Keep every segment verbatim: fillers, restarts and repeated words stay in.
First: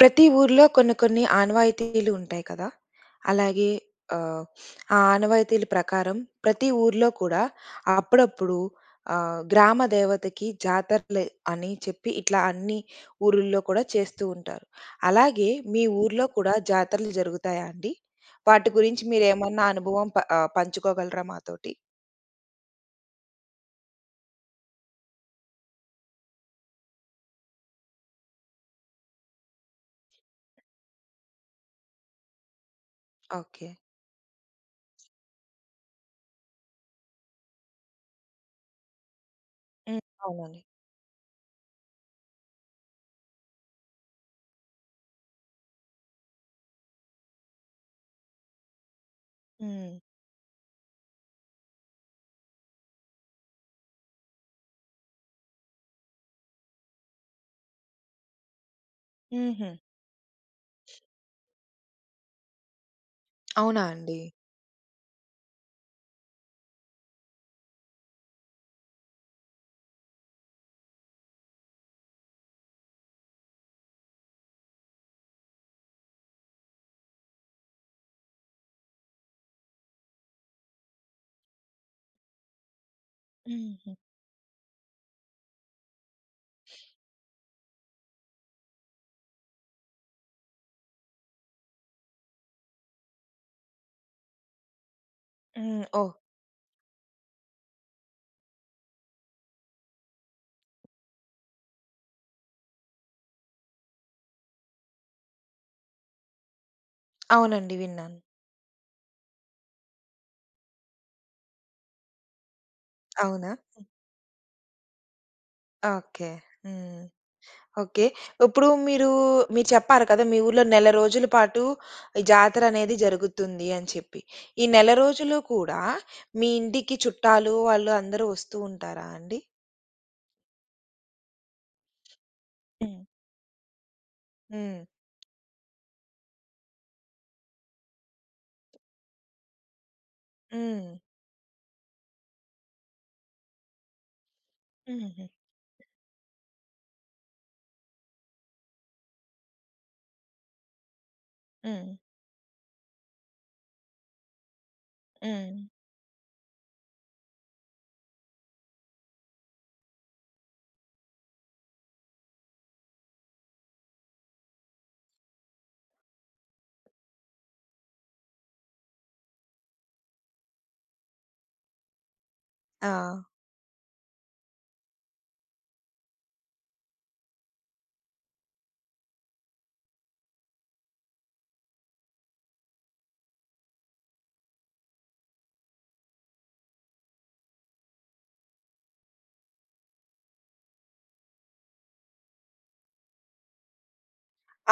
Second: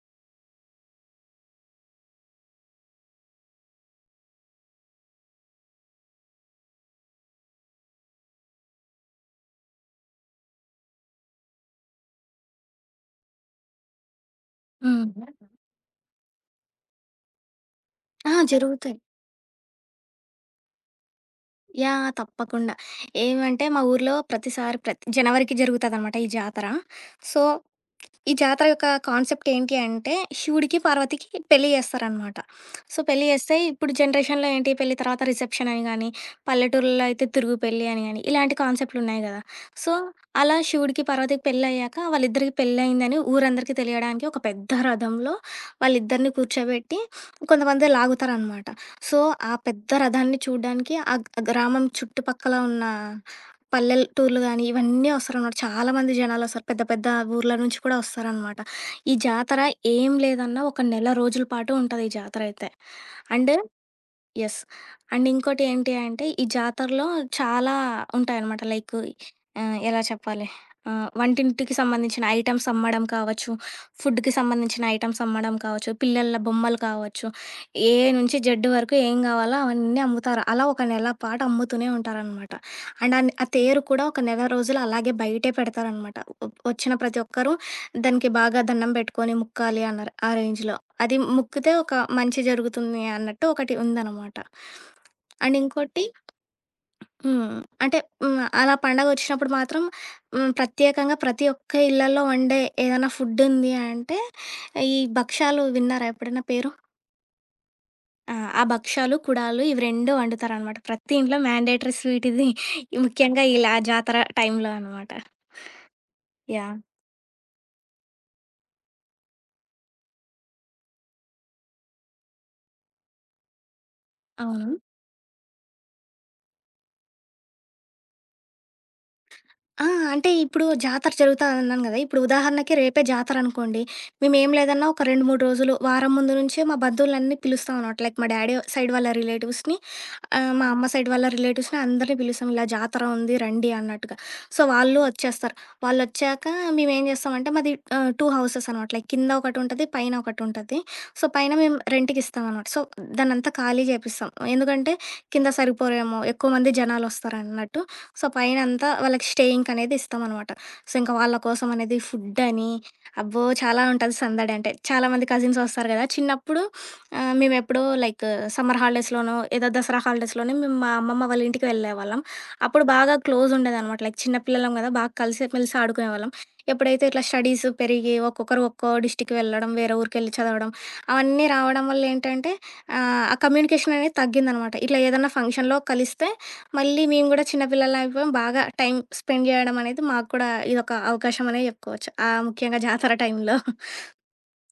ప్రతి ఊర్లో కొన్ని కొన్ని ఆనవాయితీలు ఉంటాయి కదా! అలాగే ఆహ్, ఆ ఆనవాయితీల ప్రకారం ప్రతి ఊర్లో కూడా అప్పుడప్పుడు ఆహ్, గ్రామ దేవతకి జాతరలు అని చెప్పి ఇట్లా అన్ని ఊరుల్లో కూడా చేస్తూ ఉంటారు. హ్మ్. అలాగే మీ ఊర్లో కూడా జాతరలు జరుగుతాయా అండి? ఆ! వాటి జరుగుతాయి. గురించి మీరేమన్నా అనుభవం ప ఆహ్, పంచుకోగలరా మాతోటి? యాహ్! తప్పకుండా. ఏమంటే మా ఊర్లో ప్రతిసారి ప్రతి జనవరికి జరుగుతదనమాట ఈ జాతర. సో, ఈ జాతర యొక్క కాన్సెప్ట్ ఏంటి అంటే, శివుడికి, పార్వతికి పెళ్లి చేస్తారనమాట. సో, పెళ్లి చేస్తే ఓకే. ఇప్పుడు జనరేషన్‌లో ఏంటి పెళ్లి తర్వాత రిసెప్షన్ అని గాని, పల్లెటూరులో అయితే తిరుగు పెళ్లి అని గాని, ఇలాంటి కాన్సెప్ట్‌లున్నాయి గదా! సో, హ్మ్. అలా అవునండి. శివుడికి, పార్వతికి పెళ్లయ్యాక వాళ్ళిద్దరికి పెళ్లయిందని ఊరందరికీ తెలియడానికి ఒక పెద్ద రథంలో వాళ్ళిద్దరిని కూర్చోబెట్టి కొంతమంది లాగుతారనమాట. సో, ఆ పెద్ద హ్మ్. రథాన్ని చూడ్డానికి ఆ గ్రామం చుట్టుపక్కల ఉన్న పల్లెటూర్లు గాని, ఇవన్నీ ఒస్తారనమాట. చాలా మంది జనాలొస్తారు. పెద్ద పెద్ద ఊర్ల నుంచి కూడా ఒస్తారనమాట. ఈ జాతర హుహు. ఏం లేదన్నా ఒక నెల రోజుల పాటు ఉంటది ఈ జాతరయితే. అండ్ అవునా అండి? యెస్. అండ్ ఇంకోటి ఏంటి అంటే, ఈ జాతరలో చాలా ఉంటాయనమాట. లైక్ ఆహ్, ఎలా చెప్పాలి? ఆహ్, వంటింటికి సంబంధించిన ఐటెమ్స్ అమ్మడం కావచ్చు, ఫుడ్‌కి సంబంధించిన ఐటెమ్స్ అమ్మడం కావచ్చు, పిల్లల బొమ్మలు కావచ్చు, ఏ నుంచి జెడ్ వరకు ఏం కావాలో అవన్నీ అమ్ముతారు. అలా ఒక నెల పాటు అమ్ముతూనే ఉంటారనమాట. అండ్ ఆన్ ఆ తేరు హుహు. కూడా ఒక నెల రోజులు అలాగే బయటే పెడతారనమాట. ఒ వచ్చిన ప్రతి ఒక్కరు దానికి బాగా దండం పెట్టుకొని మొక్కాలి అన్నారు ఆ రేంజ్‌లో. అది మొక్కితే ఒక మంచి జరుగుతుంది అన్నట్టు ఒకటి ఉందనమాట. అండ్ హ్మ్. ఇంకోటి ఓహ్! హ్మ్. అంటే హ్మ్. అలా పండగొచ్చినప్పుడు మాత్రం హ్మ్. ప్రత్యేకంగా ప్రతి ఒక్క ఇళ్లల్లో వండే ఏదైనా ఫుడ్డుంది అంటే, ఈ భక్షాలు విన్నారా ఎప్పుడైనా పేరు? అవునండి విన్నాను. ఆ! ఆ భక్షాలు, కుడాలు ఇవి రెండు వండుతారనమాట. ప్రతి ఇంట్లో మ్యాండేటరీ స్వీట్ ఇది. ముఖ్యంగా అవునా? ఇలా జాతర టైంలో అనమాట. ఓకే. యాహ్! హ్మ్. ఓకే. ఇప్పుడు మీరు మీరు చెప్పారు కదా! మీ ఊర్లో నెల రోజుల పాటు ఈ జాతరనేది జరుగుతుంది అని చెప్పి. ఈ అవును. నెల రోజులు కూడా మీ ఇంటికి చుట్టాలు వాళ్ళు అందరూ వస్తూ ఉంటారా అండి? ఆ! అంటే ఇప్పుడు జాతర జరుగుతాదన్నాను గదా! ఇప్పుడు ఉదాహరణకి హ్మ్. రేపే జాతరనుకోండి. మేమేం హ్మ్. లేదన్నా ఒక రెండు, మూడు రోజులు వారం ముందు నుంచే మా బంధువులన్నీ పిలుస్తామనమాట. లైక్ మా డాడీ సైడ్ వాళ్ళ రిలేటివ్స్‌ని ఆ! మా అమ్మ హ్మ్. సైడ్ వాళ్ళ రిలేటివ్స్‌ని అందరిని పిలుస్తాం. ఇలా జాతర ఉంది రండి అన్నట్టుగా. సో, వాళ్ళు హుహుహు. వచ్చేస్తారు. వాళ్ళొచ్చాక మేమేం చేస్తామంటే మాది ఆహ్, రెండు హౌసెస్ అనమాట. లైక్ కింద ఒకటుంటది. పైన ఒకటుంటది. సో, పైన మేము హ్మ్. రెంట్‌కిస్తాం అనమాట. సో, దాన్నంతా ఖాళీ చేపిస్తాం. ఎందుకంటే కింద హ్మ్. సరిపోరేమో ఎక్కువ మంది జనాలొస్తారన్నట్టు. సో, పైనంతా వాళ్ళకి స్టేయింగ్‌కనేది ఇస్తామనమాట. సో, ఇంకా వాళ్ళ కోసం అనేది ఫుడ్డని అబ్బో! చాలా ఉంటది సందడి అంటే. చాలా మంది కజిన్స్ వస్తారు కదా! చిన్నప్పుడు ఆ! మేమెప్పుడో లైక్ సమ్మర్ హాలిడేస్‌లోనో, ఏదో దసరా హాలిడేస్‌లోనే మేము మా అమ్మమ్మ వాళ్ళ ఇంటికి వెళ్ళేవాళ్ళం. అప్పుడు ఆ! బాగా క్లోజ్ ఉండేదనమాట. లైక్ చిన్న పిల్లలం గదా! బాగా కలిసిమెలిసి ఆడుకునేవాళ్ళం. ఎప్పుడైతే ఇట్లా స్టడీస్ పెరిగి ఒక్కొక్కరు ఒక్కో డిస్ట్రిక్ట్ వెళ్ళడం, వేరే ఊరికెళ్ళి చదవడం, అవన్నీ రావడం వల్ల ఏంటంటే ఆహ్, ఆ కమ్యూనికేషన్ అనేది తగ్గిందనమాట. ఇట్లా ఏదన్నా ఫంక్షన్‌లో కలిస్తే మళ్ళీ మేము గూడా చిన్న పిల్లలం అయిపోయాం. బాగా టైం స్పెండ్ జేయడం అనేది మాకు కూడా ఇదొక అవకాశం అనే జెప్పుకోవచ్చు. ఆ ముఖ్యంగా జాతర టైంలో.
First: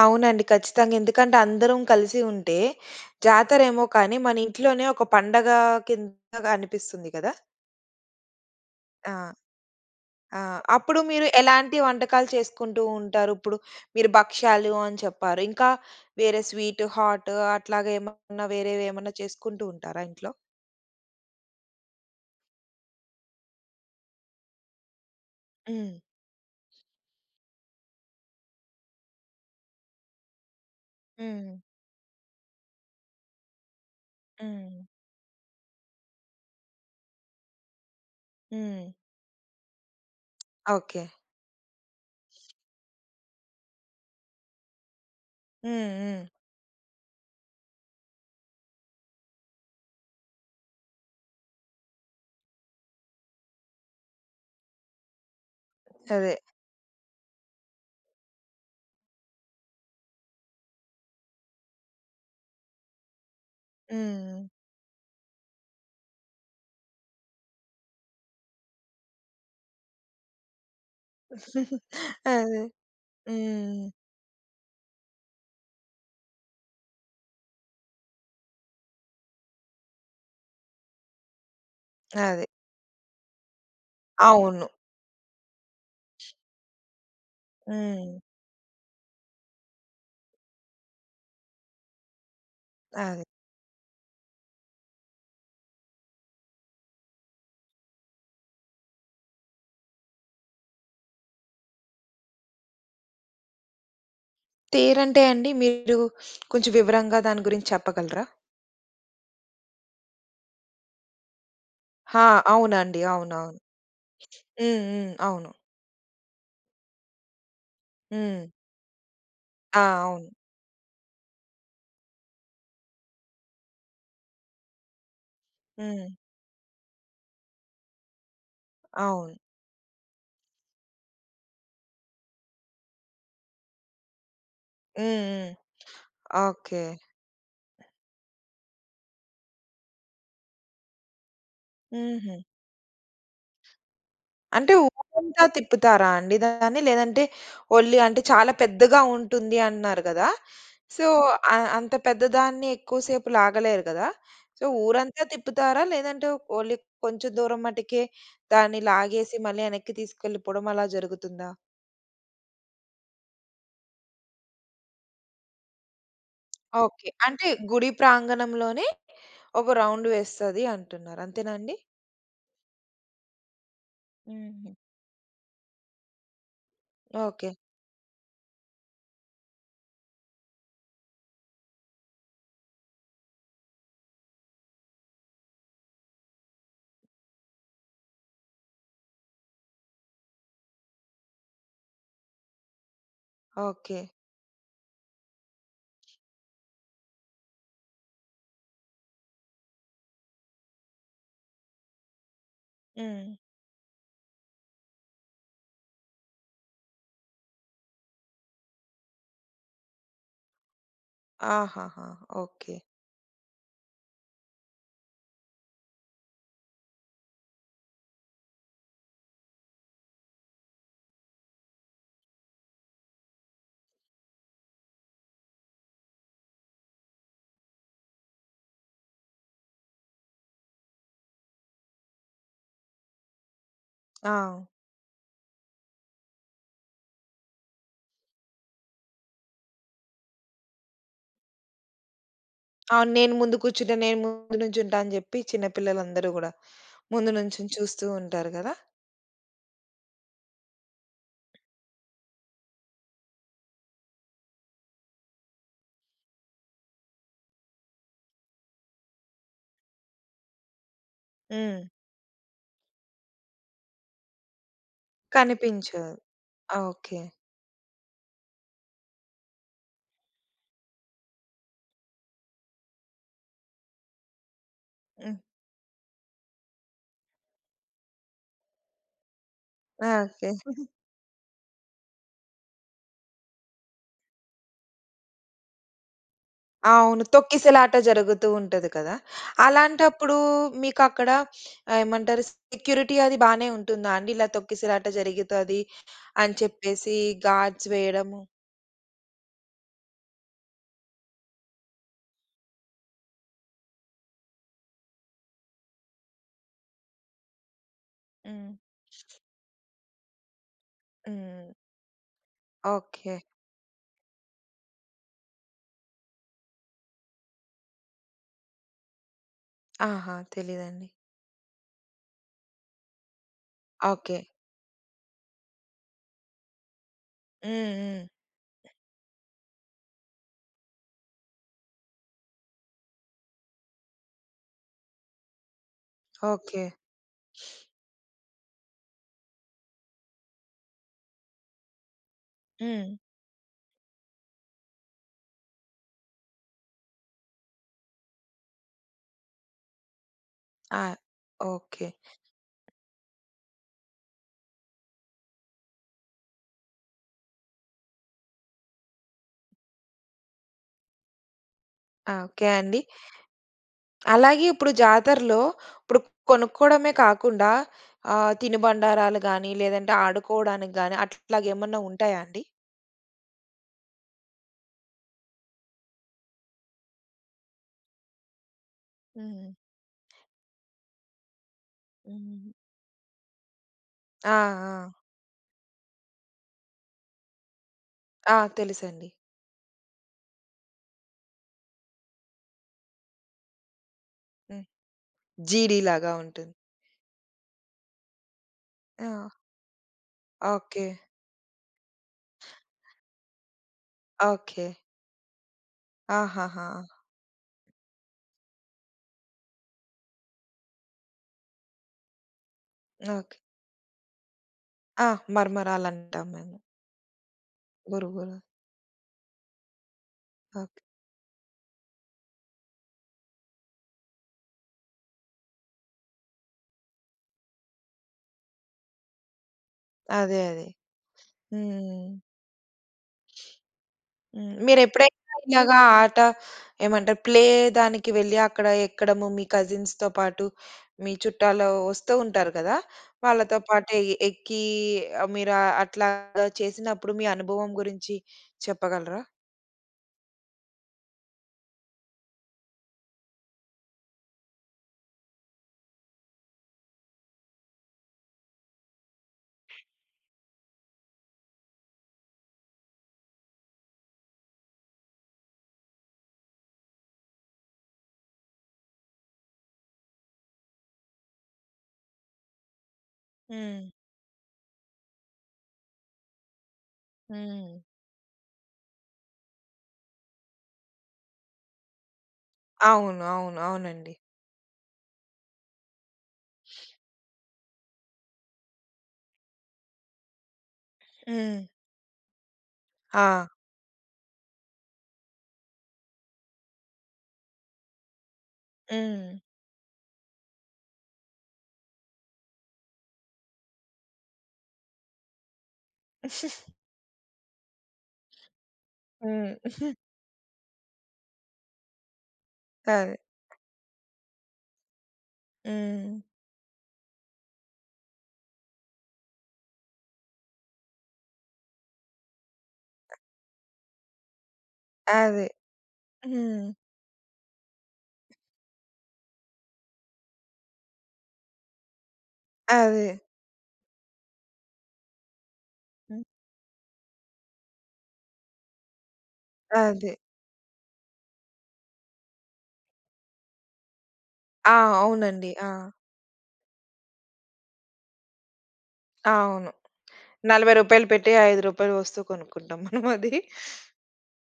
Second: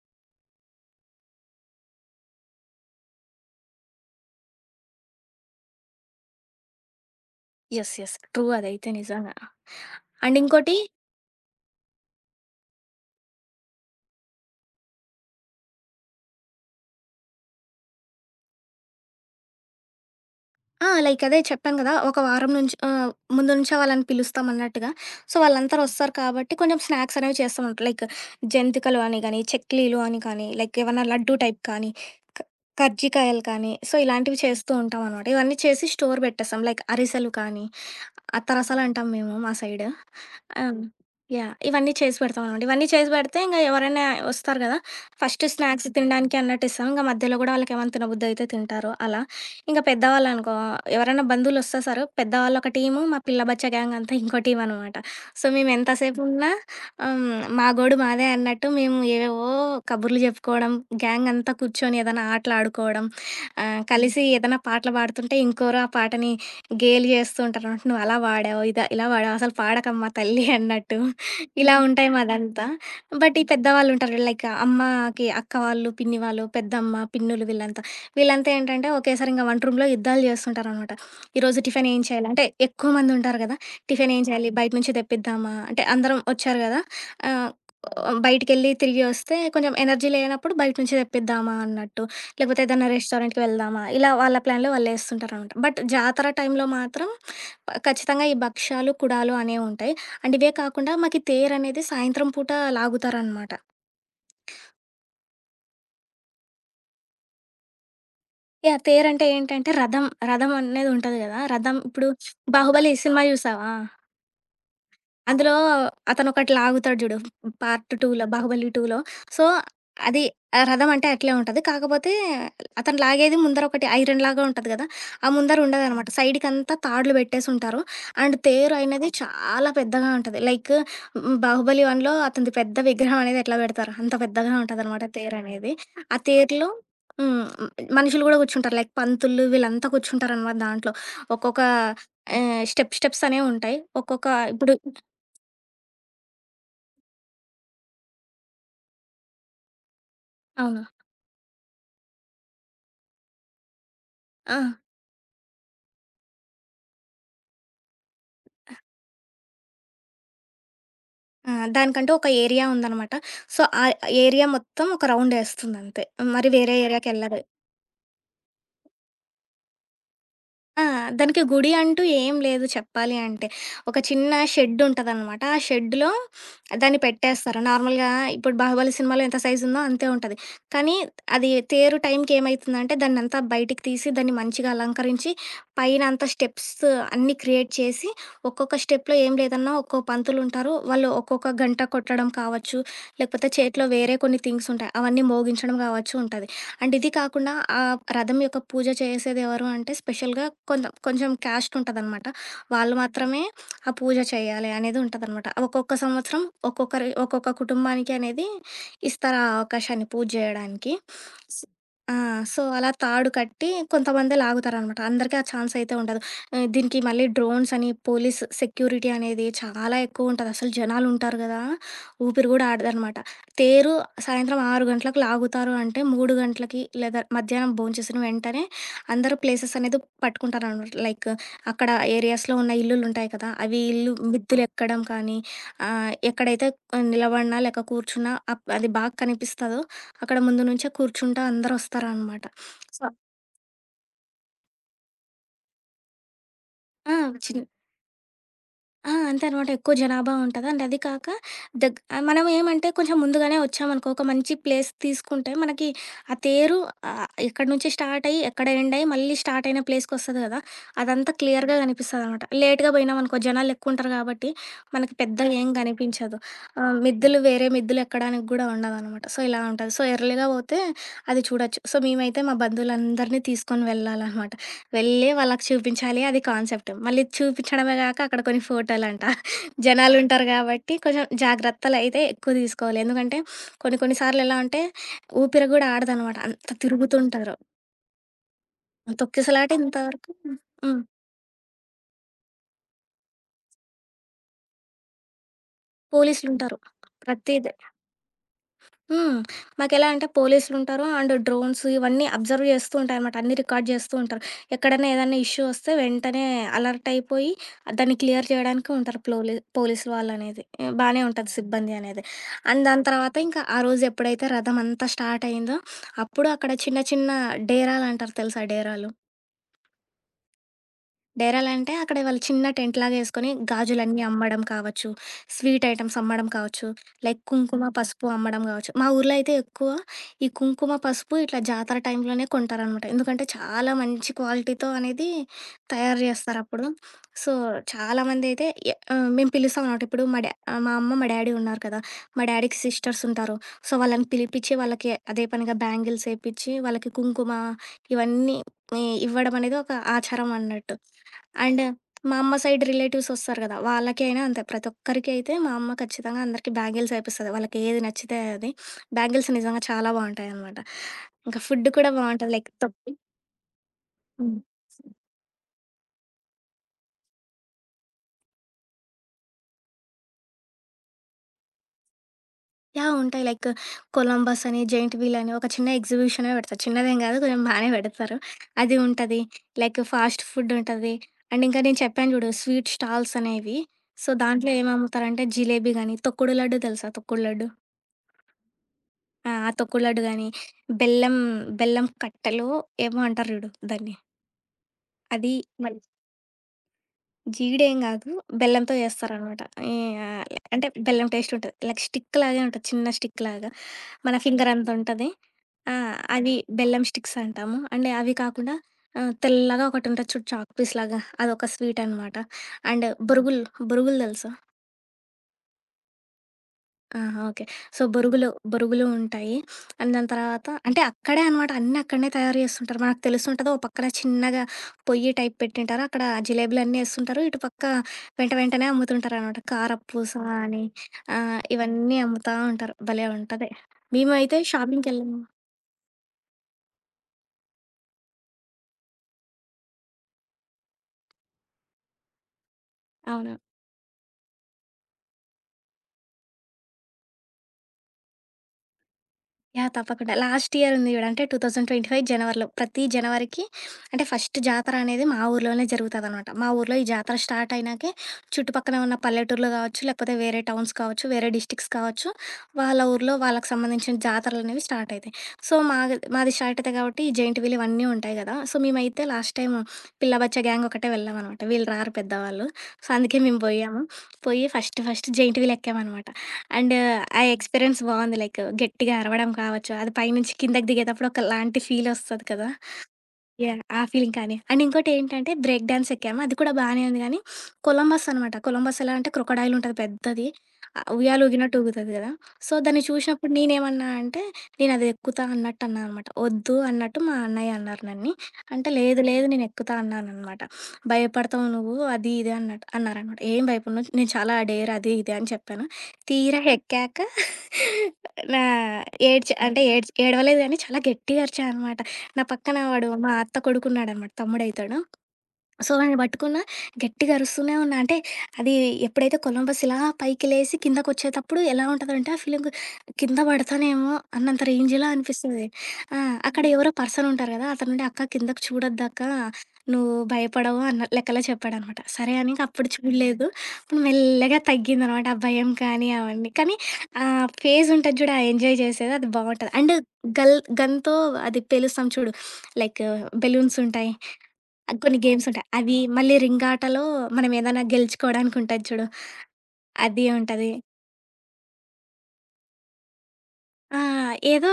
అవునండి. ఖచ్చితంగా. ఎందుకంటే అందరం కలిసి ఉంటే జాతరేమో కానీ మన ఇంట్లోనే ఒక పండగ కింద అనిపిస్తుంది కదా! యెస్. యెస్. ట్రూ అదైతే ఆ! నిజంగా. అండ్ ఆ! ఇంకోటి అప్పుడు మీరు ఎలాంటి వంటకాలు చేసుకుంటూ ఉంటారు? ఇప్పుడు మీరు భక్ష్యాలు అని చెప్పారు. ఇంకా వేరే స్వీట్, హాట్ అట్లాగా ఏమన్నా వేరేవి ఏమన్నా చేసుకుంటూ ఉంటారా ఇంట్లో? ఆ! లైక్ అదే చెప్పాను గదా! ఒక వారం నుంచి ఆహ్, ముందు నుంచే వాళ్ళని పిలుస్తాం అన్నట్టుగా. సో, వాళ్ళందరూ హ్మ్. వస్తారు కాబట్టి కొంచెం స్నాక్స్ అనేవి చేస్తాం. లైక్ జంతికలు అని గాని, చెక్లీలు అని కానీ, లైక్ ఏమన్నా లడ్డూ హ్మ్. టైప్ కానీ, క కర్జికాయలు కానీ, సో, ఇలాంటివి చేస్తూ హ్మ్. ఉంటామనమాట. ఇవన్నీ చేసి స్టోర్ పెట్టేస్తాం. లైక్ అరిసెలు కానీ, హ్మ్. అత్తరసాలంటాం మేము మా సైడ్. ఆ! ఓకే. యాహ్! ఇవన్నీ చేసి పెడతామనమాట. ఇవన్నీ చేసి పెడితే ఇంగ ఎవరైనా వస్తారు గదా! ఫస్ట్ స్నాక్స్ హ్మ్. హ్మ్. తినడానికి అన్నట్టు ఇస్తాం. ఇంక మధ్యలో గూడా వాళ్ళకేమన్నా తినబుద్దయితే తింటారు అలా. ఇంక పెద్దవాళ్ళనుకో ఎవరైనా బంధువులొస్తే సారు పెద్దవాళ్ళొక టీము, మా పిల్ల బచ్చా గ్యాంగ్ అంతా ఇంకో టీమనమాట. సో, అదే. మేమెంతసేపున్నా ఆహ్, మా గోడు మాదే అన్నట్టు మేము ఏవేవో కబుర్లు చెప్పుకోవడం, గ్యాంగ్ అంతా కూర్చొని ఏదైనా ఆటలాడుకోవడం, ఆహ్, కలిసి హ్మ్. ఏదైనా పాటలు పాడుతుంటే ఇంకోరు ఆ పాటని గేలి చేస్తూ ఉంటారు అన్నట్టు. "నువ్వు అలా వాడావు, ఇదా ఇలా వాడావు, అసలు పాడకమ్మా తల్లి" అన్నట్టు. ఇలా ఉంటాయి అదే. మాదంతా. బట్ ఈ హ్మ్. పెద్దవాళ్ళు ఉంటారు చూడు, లైక్ అమ్మకి అక్క వాళ్ళు, పిన్ని వాళ్ళు, పెద్దమ్మ, పిన్నులు వీళ్ళంతా. వీళ్ళంతా ఏంటంటే ఒకేసారి ఇంక వంట రూమ్‌లో యుద్ధాలు చేస్తుంటారనమాట. ఈరోజు టిఫిన్ ఏం చేయాలి? అంటే అదే. ఎక్కువ మంది ఉంటారు కదా! టిఫిన్ ఏం చేయాలి? అవును. బయట నుంచి తెప్పిద్దామా? అంటే అందరం వచ్చారు కదా! ఆహ్, హ్మ్. బయటికెళ్ళి తిరిగి వస్తే కొంచెం ఎనర్జీ లేనప్పుడు బయట నుంచి తెప్పిద్దామా అన్నట్టు. లేకపోతే ఏదైనా అదే. రెస్టారెంట్‌కి వెళ్దామా? ఇలా వాళ్ళ ప్లాన్‌లో వాళ్ళేస్తుంటారనమాట. బట్ జాతర టైంలో మాత్రం ప ఖచ్చితంగా ఈ భక్షాలు, కుడాలు అనేవుంటాయి. అండ్ ఇవే కాకుండా మాకి తేరనేది సాయంత్రం పూట లాగుతారనమాట. తేరంటే అండి మీరు కొంచెం వివరంగా దాని గురించి చెప్పగలరా? యాహ్! తేరంటే ఏంటంటే రథం, రథం అనేది ఉంటది గదా! రథం ఇప్పుడు ఆ! 'బాహుబలి' అవునండి. సినిమా అవునవును. చూసావా? హ్మ్. హ్మ్. అవును. అందులో అతనొకటి లాగుతాడు జూడు. పార్ట్ 2లో హ్మ్. 'బాహుబలి 2లో' సో, ఆ! అది అవును. ఆ రథం అంటే అట్లే ఉంటది. కాకపోతే అతను లాగేది ముందర ఒకటి ఐరన్ లాగా ఉంటది గదా! ఆ ముందర హ్మ్. ఉండదనమాట. సైడ్‌కంతా తాడులు బెట్టేసుంటారు. అండ్ తేరు అనేది అవును. చాలా పెద్దగా ఉంటది. లైక్ హ్మ్, 'బాహుబలి 1లో' అతనిది పెద్ద విగ్రహం అనేది ఎట్లా బెడతారో అంత పెద్దగా ఉంటదనమాట హ్మ్. హ్మ్. తేరనేది. ఆ తేరులో ఓకే. హ్మ్, మనుషులు గూడా గూర్చుంటారు. లైక్ పంతులు వీళ్ళంతా కూర్చుంటారనమాట దాంట్లో. ఒక్కొక్క హుహు. ఆహ్, స్టెప్ స్టెప్స్ అనేవుంటాయి. ఒక్కొక్క ఇప్పుడు అంటే ఊరంతా తిప్పుతారా అండి దాన్ని? లేదంటే ఓన్లీ అంటే చాలా పెద్దగా ఉంటుంది అన్నారు గదా! అవును. సో, అ అంత పెద్దదాన్ని ఎక్కువసేపు లాగలేరు గదా! ఆ! సో, ఊరంతా తిప్పుతారా? లేదంటే ఓన్లీ కొంచెం దూరం మటుకే దాన్ని లాగేసి మళ్ళీ వెనక్కి తీసుకెళ్ళిపోవడం అలా జరుగుతుందా? ఆ! దానికంటూ ఒక ఏరియా ఉందనమాట. సో, ఆ ఏరియా మొత్తం ఒక రౌండేస్తుందంతే. మరి వేరే ఓకే. ఓకే. ఏరియాకెళ్ళదు. అంటే గుడి ప్రాంగణంలోనే ఒక రౌండ్ వేస్తది ఆ! అంటున్నారు. దానికి అంతేనా గుడి అండి? అంటూ ఏం లేదు చెప్పాలి అంటే. ఒక చిన్న హ్మ్. షెడ్ ఉంటదనమాట. ఆ షెడ్‌లో దాన్ని ఓకే. పెట్టేస్తారు. నార్మల్‌గా ఇప్పుడు 'బాహుబలి' సినిమాలో ఎంత సైజ్ ఉందో అంతే ఉంటది. కానీ అది తేరు టైంకి ఏమైతుందంటే దాన్నంతా బయటికి తీసి దాన్ని మంచిగా అలంకరించి పైన అంతా స్టెప్స్ అన్నీ క్రియేట్ చేసి ఒక్కొక్క స్టెప్‌లో ఏం లేదన్నా ఒక్కో పంతులుంటారు. వాళ్ళు ఒక్కొక్క గంట కొట్టడం కావచ్చు, లేకపోతే చేతిలో ఓకే. వేరే కొన్ని థింగ్స్ ఉంటాయి. అవన్నీ మోగించడం కావచ్చు ఉంటది. అండ్ ఇది కాకుండా ఆ రథం యొక్క పూజ చేసేది ఎవరు అంటే స్పెషల్‌గా కొంత కొంచెం క్యాస్ట్ ఉంటదనమాట. వాళ్ళు హ్మ్. మాత్రమే ఆ పూజ చేయాలి అనేది ఉంటదనమాట. ఒక్కొక్క సంవత్సరం ఒక్కొక్కరి ఒక్కొక్క కుటుంబానికి అనేది ఇస్తారు ఆ అవకాశాన్ని పూజ చేయడానికి. స్ ఆహాహా! ఆ! So, okay. అలా తాడు కట్టి కొంతమందే లాగుతారనమాట. అందరికీ ఆ ఛాన్స్ అయితే ఉండదు. ఆహ్, దీనికి మళ్ళీ డ్రోన్స్ అని పోలీస్ సెక్యూరిటీ అనేది చాలా ఎక్కువుంటది. అసలు జనాలుంటారు గదా! ఊపిరి గూడా ఆడదనమాట. తేరు సాయంత్రం ఆరు గంటలకు లాగుతారు అంటే మూడు గంటలకి లేదా మధ్యాహ్నం భోంచేసిన వెంటనే అందరూ ప్లేసెస్ అనేది పట్టుకుంటారనమాట. లైక్ అక్కడ ఏరియాస్‌లో ఉన్న ఇల్లులుంటాయి కదా! అవి ఇల్లు ఆ! మిద్దెలెక్కడం కానీ ఆహ్, ఎక్కడైతే నిలబడినా లేక కూర్చున్నా అప్ అది బాగా కనిపిస్తదో అక్కడ ముందు నుంచే కూర్చుంటా అందరొస్తారనమాట. సో, అవును. నేను ముందు కూర్చుంటా, నేను ముందు నుంచుంటా అని జెప్పి చిన్న పిల్లలందరూ గూడా ఆ! ముందు చిన్ నుంచొని చూస్తూ ఉంటారు గదా! ఆ! అంతే అనమాట. ఎక్కువ జనాభా ఉంటది. అండ్ అది కాక దగ్ ఆహ్, మనం ఏమంటే కొంచెం ముందుగానే వచ్చామనుకో, ఒక మంచి ప్లేస్ తీసుకుంటే మనకి ఆ తేరు ఆహ్, ఎక్కడి నుంచి స్టార్ట్ అయ్యి, ఎక్కడ ఎండ్ అయ్యి, మళ్ళీ స్టార్ట్ అయిన ప్లేస్‌కొస్తది కదా! అదంతా క్లియర్‌గా హ్మ్. కనిపిస్తదనమాట. లేట్‌గా పోయినామనుకో జనాలు ఎక్కువుంటారు కాబట్టి, మనకి పెద్దగా ఏం కనిపించదు. కనిపించదు. ఆ! ఆహ్, ఓకే. మిద్దెలు వేరే మిద్దెలు ఎక్కడానికి గూడా ఉండవనమాట. సో, ఇలా ఉంటది. సో, ఎర్లీ‌గా పోతే అది చూడొచ్చు. సో, మేమైతే మా బంధువులందరిని తీసుకొని వెళ్ళాలనమాట. వెళ్ళి హ్మ్. వాళ్ళకి చూపించాలి అది కాన్సెప్ట్. మళ్ళీ చూపించడమే గాక అక్కడ కొన్ని ఫోటోలంట. ఆ! జనాలుంటారు ఓకే. గాబట్టి కొంచెం జాగ్రత్తలయితే ఎక్కువ తీసుకోవాలి. ఎందుకంటే కొన్ని కొన్ని సార్లు ఎలా అంటే ఊపిరి గూడా ఆడదనమాట. అంత అవును. తిరుగుతుంటారు. తొక్కిసలాట జరుగుతూ ఉంటది కదా! తొక్కిసలాట ఇంతవరకు అలాంటప్పుడు హ్మ్. మీకక్కడ ఏమంటారు సెక్యూరిటీ అది బానే ఉంటుందా అండి? ఇలా తొక్కిసలాట జరుగుతది అని పోలీసులుంటారు. చెప్పేసి ప్రతిది గార్డ్స్ వేయడము. హ్మ్. మాకెలా అంటే పోలీసులుంటారు. అండ్ డ్రోన్స్ ఇవన్నీ అబ్జర్వ్ చేస్తూ ఉంటాయనమాట. అన్నీ రికార్డ్ చేస్తూ ఉంటారు. ఎక్కడైనా ఏదన్నా ఇష్యూ వస్తే వెంటనే అలర్ట్ అయిపోయి దాన్ని క్లియర్ హ్మ్. చేయడానికి ఉంటారు ప్లోలీ పోలీసులు వాళ్ళనేది. ఆహ్, బానే ఉంటది హ్మ్. సిబ్బంది అనేది. అండ్ దాని ఓకే. తర్వాత ఇంకా ఆ రోజు ఎప్పుడైతే రథం అంతా స్టార్ట్ అయిందో, అప్పుడు అక్కడ చిన్న చిన్న డేరాలంటారు తెలుసా డేరాలు? ఆహా! తెలీదండి. డేరాలు అంటే అక్కడ వాళ్ళు చిన్న టెంట్ లాగా ఏసుకొని గాజులన్నీ ఓకే. అమ్మడం కావచ్చు, స్వీట్ ఐటెమ్స్ అమ్మడం కావచ్చు, లైక్ కుంకుమ, హ్మ్. హ్మ్. పసుపు అమ్మడం కావచ్చు. మా ఊర్లో అయితే ఎక్కువ ఈ కుంకుమ, పసుపు ఇట్లా జాతర టైంలోనే కొంటారనమాట. ఎందుకంటే చాలా మంచి క్వాలిటీతో అనేది తయారు ఓకే. చేస్తారప్పుడు. సో, చాలామందయితే ఎ ఆహ్, మేము పిలుస్తాం అనమాట. ఇప్పుడు మా డా ఆహ్, మా అమ్మ, మా డాడీ ఉన్నారు కదా! మా డాడీకి హ్మ్. సిస్టర్స్ ఉంటారు. సో, వాళ్ళని పిలిపిచ్చి వాళ్ళకి అదే పనిగా బ్యాంగిల్స్ ఏపిచ్చి, వాళ్ళకి కుంకుమ ఇవన్నీ ఇ ఇవ్వడం అనేది ఒక ఆచారం అన్నట్టు. ఆ! And okay. మా అమ్మ సైడ్ రిలేటివ్స్ ఒస్తారు గదా! వాళ్ళకి అయినా అంతే. ప్రతి ఒక్కరికి అయితే మా అమ్మ ఖచ్చితంగా అందరికి బ్యాంగిల్స్ ఏపిస్తది. వాళ్ళకి ఏది నచ్చితే అది. బ్యాంగిల్స్ నిజంగా చాలా బావుంటాయనమాట. ఇంకా ఫుడ్ కూడా ఆ! బావుంటది. ఓకే లైక్ అండి. తొప్పి హ్మ్. అలాగే ఇప్పుడు జాతరలో ఇప్పుడు కొనుక్కోవడమే కాకుండా ఆహ్, తినుబండారాలు గానీ, లేదంటే ఆడుకోవడానికి గానీ అట్లాగేమన్నా ఉంటాయా అండి? యాహ్! ఉంటాయి. లైక్ కొలంబస్ అని, జెయింట్ వీల్ అని ఒక చిన్న ఎగ్జిబిషనే పెడతారు. చిన్నదేం గాదు కొంచెం బానే పెడతారు. అది ఉంటది. హ్మ్. లైక్ ఫాస్ట్ ఫుడ్ ఉంటది. అండ్ ఇంకా నేను చెప్పాను జూడు హ్మ్. స్వీట్ స్టాల్స్ అనేవి. సో, ఆ! దాంట్లో ఆ! ఏమమ్ముతారంటే జిలేబీ గానీ, తొక్కుడు లడ్డు తెలుసా? తొక్కుడు లడ్డు. ఆ! తెలుసండి. ఆ! ఆ తొక్కులడ్డు గాని, బెల్లం బెల్లం కట్టెలో ఏమో అంటారు జూడు దాన్ని. హ్మ్. అది మన్ జీడీలాగా ఉంటుంది. జీడేం గాదు, బెల్లంతో ఆ! చేస్తారనమాట. ఈ ఆహ్, అంటే ఓకే. బెల్లం టేస్ట్ ఉంటది. లైక్ స్టిక్ లాగే ఉంటది. చిన్న స్టిక్ లాగా. మన ఫింగర్ ఓకే. అంత ఉంటది. ఆ! అవి ఆహాహా! బెల్లం స్టిక్స్ అంటాము. అండ్ అవి కాకుండా ఆహ్, తెల్లగా ఒకటుంటది చూడు చాక్ పీస్ లాగా అదొక స్వీట్ అనమాట. And okay. బొరుగులు, బొరుగులు తెలుసా? ఆ! మరమరాలంటాం మేము. ఆహా! ఓకే. సో, బొరుగులు, బురుగులు. బొరుగులు ఉంటాయి. అండ్ దాని తర్వాత అంటే ఓకే. అక్కడే అనమాట అన్నీ అక్కడనే తయారు చేస్తుంటారు. మనకు తెలిసుంటది. ఓ పక్కన చిన్నగా పొయ్యి టైప్ పెట్టింటారు. అక్కడ జిలేబులన్నీ ఏస్తుంటారు. ఇటు పక్క వెంట వెంటనే అమ్ముతుంటారనమాట. కారపూస అదే. అని అదే. ఆహ్, ఇవన్నీ హ్మ్. అమ్ముతా ఉంటారు. భలే ఉంటది. మేమైతే హ్మ్. షాపింగ్‌కెళ్ళాము. మీరెప్పుడైనా ఇలాగా ఆట ఏమంటారు? ప్లే దానికి వెళ్ళి అక్కడ ఎక్కడము మీ కజిన్స్‌తో పాటు మీ చుట్టాలు వస్తూ ఉంటారు కదా! అవునవును. వాళ్ళతో పాటు ఎ ఎక్కి ఆహ్, మీరు అట్లాగా చేసినప్పుడు మీ అనుభవం గురించి చెప్పగలరా? యాహ్! తప్పకుండా. లాస్ట్ ఇయర్ ఉంది చూడు. అంటే రెండు వేల ఇరవై ఐదు జనవరిలో. ప్రతి జనవరికి అంటే ఫస్ట్ జాతర అనేది మా ఊర్లోనే జరుగుతదనమాట. మా ఊర్లో ఈ జాతర స్టార్ట్ అయినాకే చుట్టుపక్కన ఉన్న పల్లెటూర్లు కావచ్చు, లేకపోతే వేరే టౌన్స్ కావచ్చు, వేరే డిస్ట్రిక్ట్స్ కావచ్చు, వాళ్ళ ఊర్లో వాళ్ళకి సంబంధించిన జాతరలనేవి స్టార్ట్ అయితాయి. సో, మాది మాది స్టార్ట్ అయితాయి కాబట్టి ఈ జెయింట్ వీల్ ఇవన్నీ ఉంటాయి కదా! సో, మేమైతే లాస్ట్ టైమ్ పిల్ల బచ్చా గ్యాంగ్ ఒకటే వెళ్ళామనమాట. వీళ్ళు రారు పెద్దవాళ్ళు. సో, అందుకే మేము పోయాము. హ్మ్. పోయి ఫస్ట్ ఫస్ట్ జెయింట్ వీల్ ఎక్కామనమాట. అండ్ ఆ హ్మ్. ఎక్స్‌పీరియన్స్ బావుంది. లైక్ గట్టిగా అరవడం కావచ్చు, అది పైనుంచి కిందకి దిగేతప్పుడు ఒకలాంటి ఫీలొస్తది కదా! అవును. అవును. యాహ్! ఆ అవునండి. ఫీలింగ్ కానీ. అండ్ ఇంకోటేంటంటే బ్రేక్ డాన్స్ ఎక్కాము. అది కూడా బానే ఉంది గానీ, కొలంబస్ అనమాట. కొలంబస్ ఎలా అంటే క్రొకడైల్ ఉంటది పెద్దది. ఆహ్, ఉయ్యాల ఊగినట్టు హ్మ్. ఊగుతది గదా! సో, దాన్ని ఆ! చూసినప్పుడు నేనేమన్నా అంటే, నేనది ఎక్కుతా అన్నట్టు అన్నా అనమాట. ఒద్దు అన్నట్టు మా అన్నయ్య అన్నారు నన్ని. అంటే, లేదు లేదు హ్మ్. నేనెక్కుతా అన్నాననమాట. భయపడతావు నువ్వు అది ఇది అన్నట్టు అన్నారనమాట. ఏం భయపడను నేను చాలా డేర్ అది ఇది అని చెప్పాను. తీరా ఎక్కాక నా ఏడ్చా హ్మ్. అంటే ఏడ్చ్ ఏడవలేదు గానీ చాలా గట్టిగా అరిచా అనమాట. నా పక్కన వాడు మా అదే. అత్త కొడుకున్నాడనమాట తమ్ముడైతాడు. సో, వాడిని హ్మ్. పట్టుకున్నా, గట్టిగా అరుస్తూనే ఉన్నా. అంటే, అది ఎప్పుడైతే కొలంబస్ ఇలా పైకి లేసి కిందకొచ్చేతప్పుడు ఎలా ఉంటదంటే, ఆ ఫీలింగు కింద పడతానేమో అన్నంత రేంజ్‌లో అనిపిస్తది. అదే. ఆ! అక్కడ హ్మ్. ఎవరో పర్సనుంటారు గదా! అతనుండి, "అక్క కిందకి చూడొద్దక్కా, నువ్వు భయపడవు" అన్న లెక్కలో చెప్పాడనమాట. సరే అని ఇంకప్పుడు అదే. చూడలేదు. అప్పుడు మెల్లగా తగ్గిందనమాట ఆ భయం కానీ, హ్మ్. అవన్నీ. కానీ, ఆ ఫేజుంటది చూడు, ఆ ఎంజాయ్ చేసేది అది బావుంటది. అండ్ అదే. గల్ గన్‌తో అది పేలుస్తాం చూడు, లైక్ బెలూన్సుంటాయి. ఆ! ఆహ్, కొన్ని గేమ్స్ ఉంటాయి. అవునండి. ఆ! అవి మళ్ళీ రింగ్ ఆటలో మనం ఏదైనా గెలుచుకోవడానికి ఉంటది చూడు. అవును. అది రూ. ఉంటది. నలభై పెట్టి రూ. ఐదు వస్తువు కొనుక్కుంటాం మనం అది. ఆ! ఏదో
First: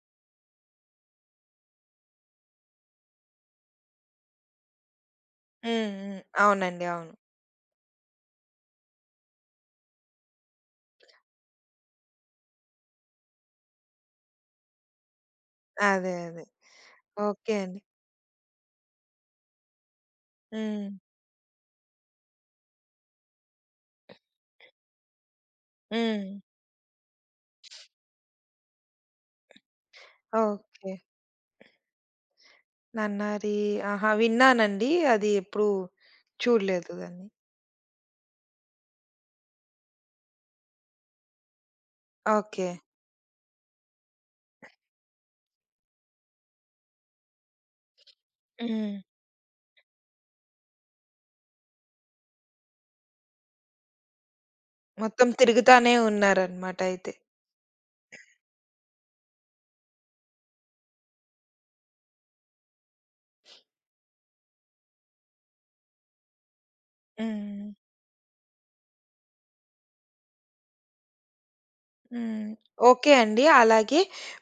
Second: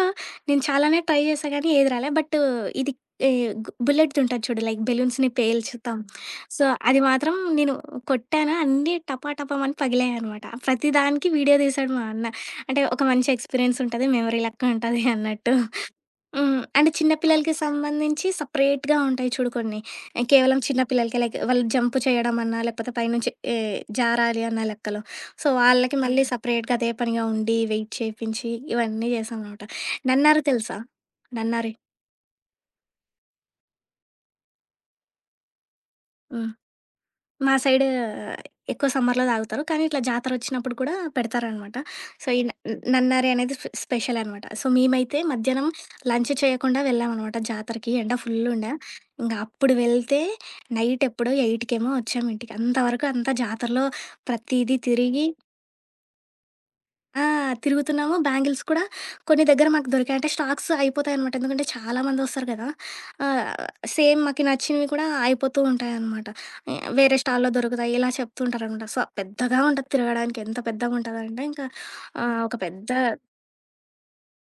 నేను చాలానే ట్రై చేశా గానీ ఏది రాలే. బట్ ఇది ఈ గు బుల్లెట్‌ది ఉంటది చూడు లైక్ బెలూన్స్‌ని హ్మ్. పేల్చుతాం. హ్మ్. సో, అవునండి. అది అవును. మాత్రం నేను కొట్టాను. అన్నీ టపా టపామని పగిలాయనమాట. ప్రతి దానికి వీడియో తీసాడు మా అన్న. అంటే ఒక మంచి ఎక్స్‌పీరియన్స్ ఉంటది. మెమరీ లెక్క ఉంటది అన్నట్టు. అదే. అదే. హ్మ్. అంటే చిన్న పిల్లలకి ఓకే అండి. సంబంధించి సెపరేట్‌గా ఉంటాయి చూడు కొన్ని. కేవలం చిన్న హ్మ్. పిల్లలకే లైక్ వాళ్ళు జంప్ చేయడం అన్నా, లేకపోతే పైనుంచి ఏ జారాలి అన్న లెక్కలో. సో, వాళ్ళకి మళ్ళీ హ్మ్. హ్మ్. సెపరేట్‌గా అదే పనిగా ఉండి, వెయిట్ చేపించి ఇవన్నీ చేశామనమాట. నన్నారి తెలుసా? ఓకే. నన్నారి. 'నన్నారి' ఆహా! విన్నానండి. అది ఎప్పుడు హ్మ్. చూడలేదు దాన్ని. మా సైడ్ ఎక్కువ సమ్మర్‌లో తాగుతారు. కానీ ఇట్లా జాతరొచ్చినప్పుడు కూడా పెడతారనమాట. సో, ఈ న ఓకే. నన్నారి అనేది స్పె స్పెషల్ అనమాట. సో, మేమైతే మధ్యాహ్నం లంచ్ చేయకుండా వెళ్ళామనమాట జాతరకి. ఎండ ఫుల్లుండే. హ్మ్. ఇంగ అప్పుడు వెళ్తే నైట్ ఎప్పుడో ఎనిమిది కేమో వచ్చాం ఇంటికి. అంతవరకు అంతా జాతరలో ప్రతీదీ తిరిగి మొత్తం తిరుగుతానే ఉన్నారనమాట అయితే. ఆ! తిరుగుతున్నాము. బ్యాంగిల్స్ కూడా కొన్ని దగ్గర మాకు దొరికాయి. అంటే స్టాక్స్ అయిపోతాయనమాట. ఎందుకంటే చాలా మందొస్తారు కదా! ఆహ్, సేమ్ మాకు నచ్చినవి కూడా అయిపోతూ ఉంటాయనమాట. ఎ వేరే స్టాల్‌లో హ్మ్. దొరుకుతాయి. ఇలా చెప్తూ ఉంటారనమాట. సో, పెద్దగా ఉంటది తిరగడానికి. ఎంత పెద్దగుంటదంటే ఇంకా ఆహ్, హ్మ్. ఒక పెద్ద ఓకే అండి. అలాగే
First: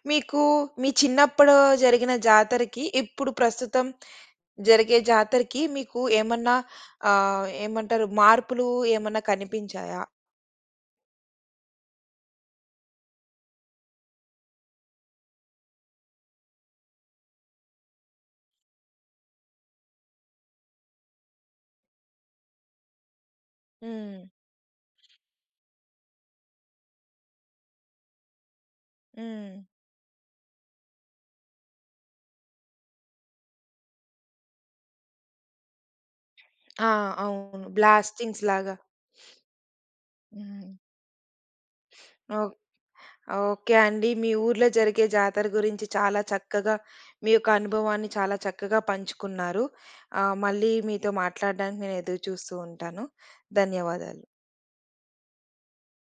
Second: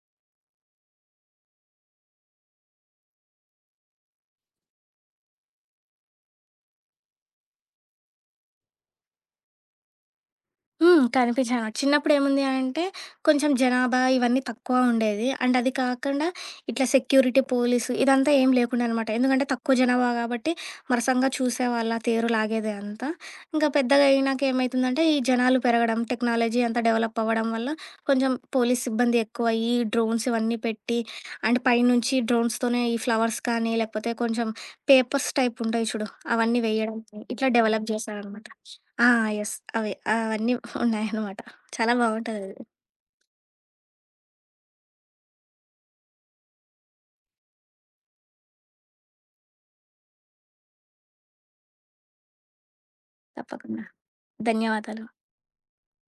మీకు మీ చిన్నప్పుడు జరిగిన జాతరకి ఇప్పుడు ప్రస్తుతం జరిగే జాతరకి మీకు ఏమన్నా ఆహ్, ఏమంటారు మార్పులు ఏమన్నా కనిపించాయా? హ్మ్. కనిపించాను. చిన్నప్పుడేముంది అంటే, కొంచెం జనాభా ఇవన్నీ తక్కువ ఉండేది. అండ్ అది కాకుండా ఇట్లా సెక్యూరిటీ, పోలీసు ఇదంతా ఏం లేకుండే అనమాట. ఎందుకంటే తక్కువ జనాభా కాబట్టి మరసంగా చూసేవాళ్ళు. ఆ తేరు లాగేది అంతా. ఇంకా పెద్దగా హ్మ్. అయినాక ఏమైతుందంటే, ఈ జనాలు పెరగడం, టెక్నాలజీ అంతా డెవలప్ అవ్వడం వల్ల కొంచెం పోలీస్ సిబ్బంది హ్మ్. ఎక్కువయ్యి, డ్రోన్స్ ఇవన్నీ పెట్టి అండ్ పైనుంచి డ్రోన్స్‌తోనే ఈ ఫ్లవర్స్ కానీ, లేకపోతే కొంచెం పేపర్స్ టైప్ ఉంటాయి చూడు అవన్నీ ఆ! వేయడం, ఇట్లా అవును. డెవలప్ బ్లాస్టింగ్స్ చేశారనమాట. లాగా. ఆ! యెస్. అవి అవన్నీ హ్మ్. ఉన్నాయన్నమాట. చాలా ఓహ్! బావుంటదది. ఓకే అండి. మీ ఊర్లో జరిగే జాతర గురించి చాలా చక్కగా మీ యొక్క అనుభవాన్ని చాలా చక్కగా పంచుకున్నారు. ఆహ్, మళ్ళీ మీతో మాట్లాడడానికి నేను ఎదురు చూస్తూ ఉంటాను. తప్పకుండా. ధన్యవాదాలు. ధన్యవాదాలు.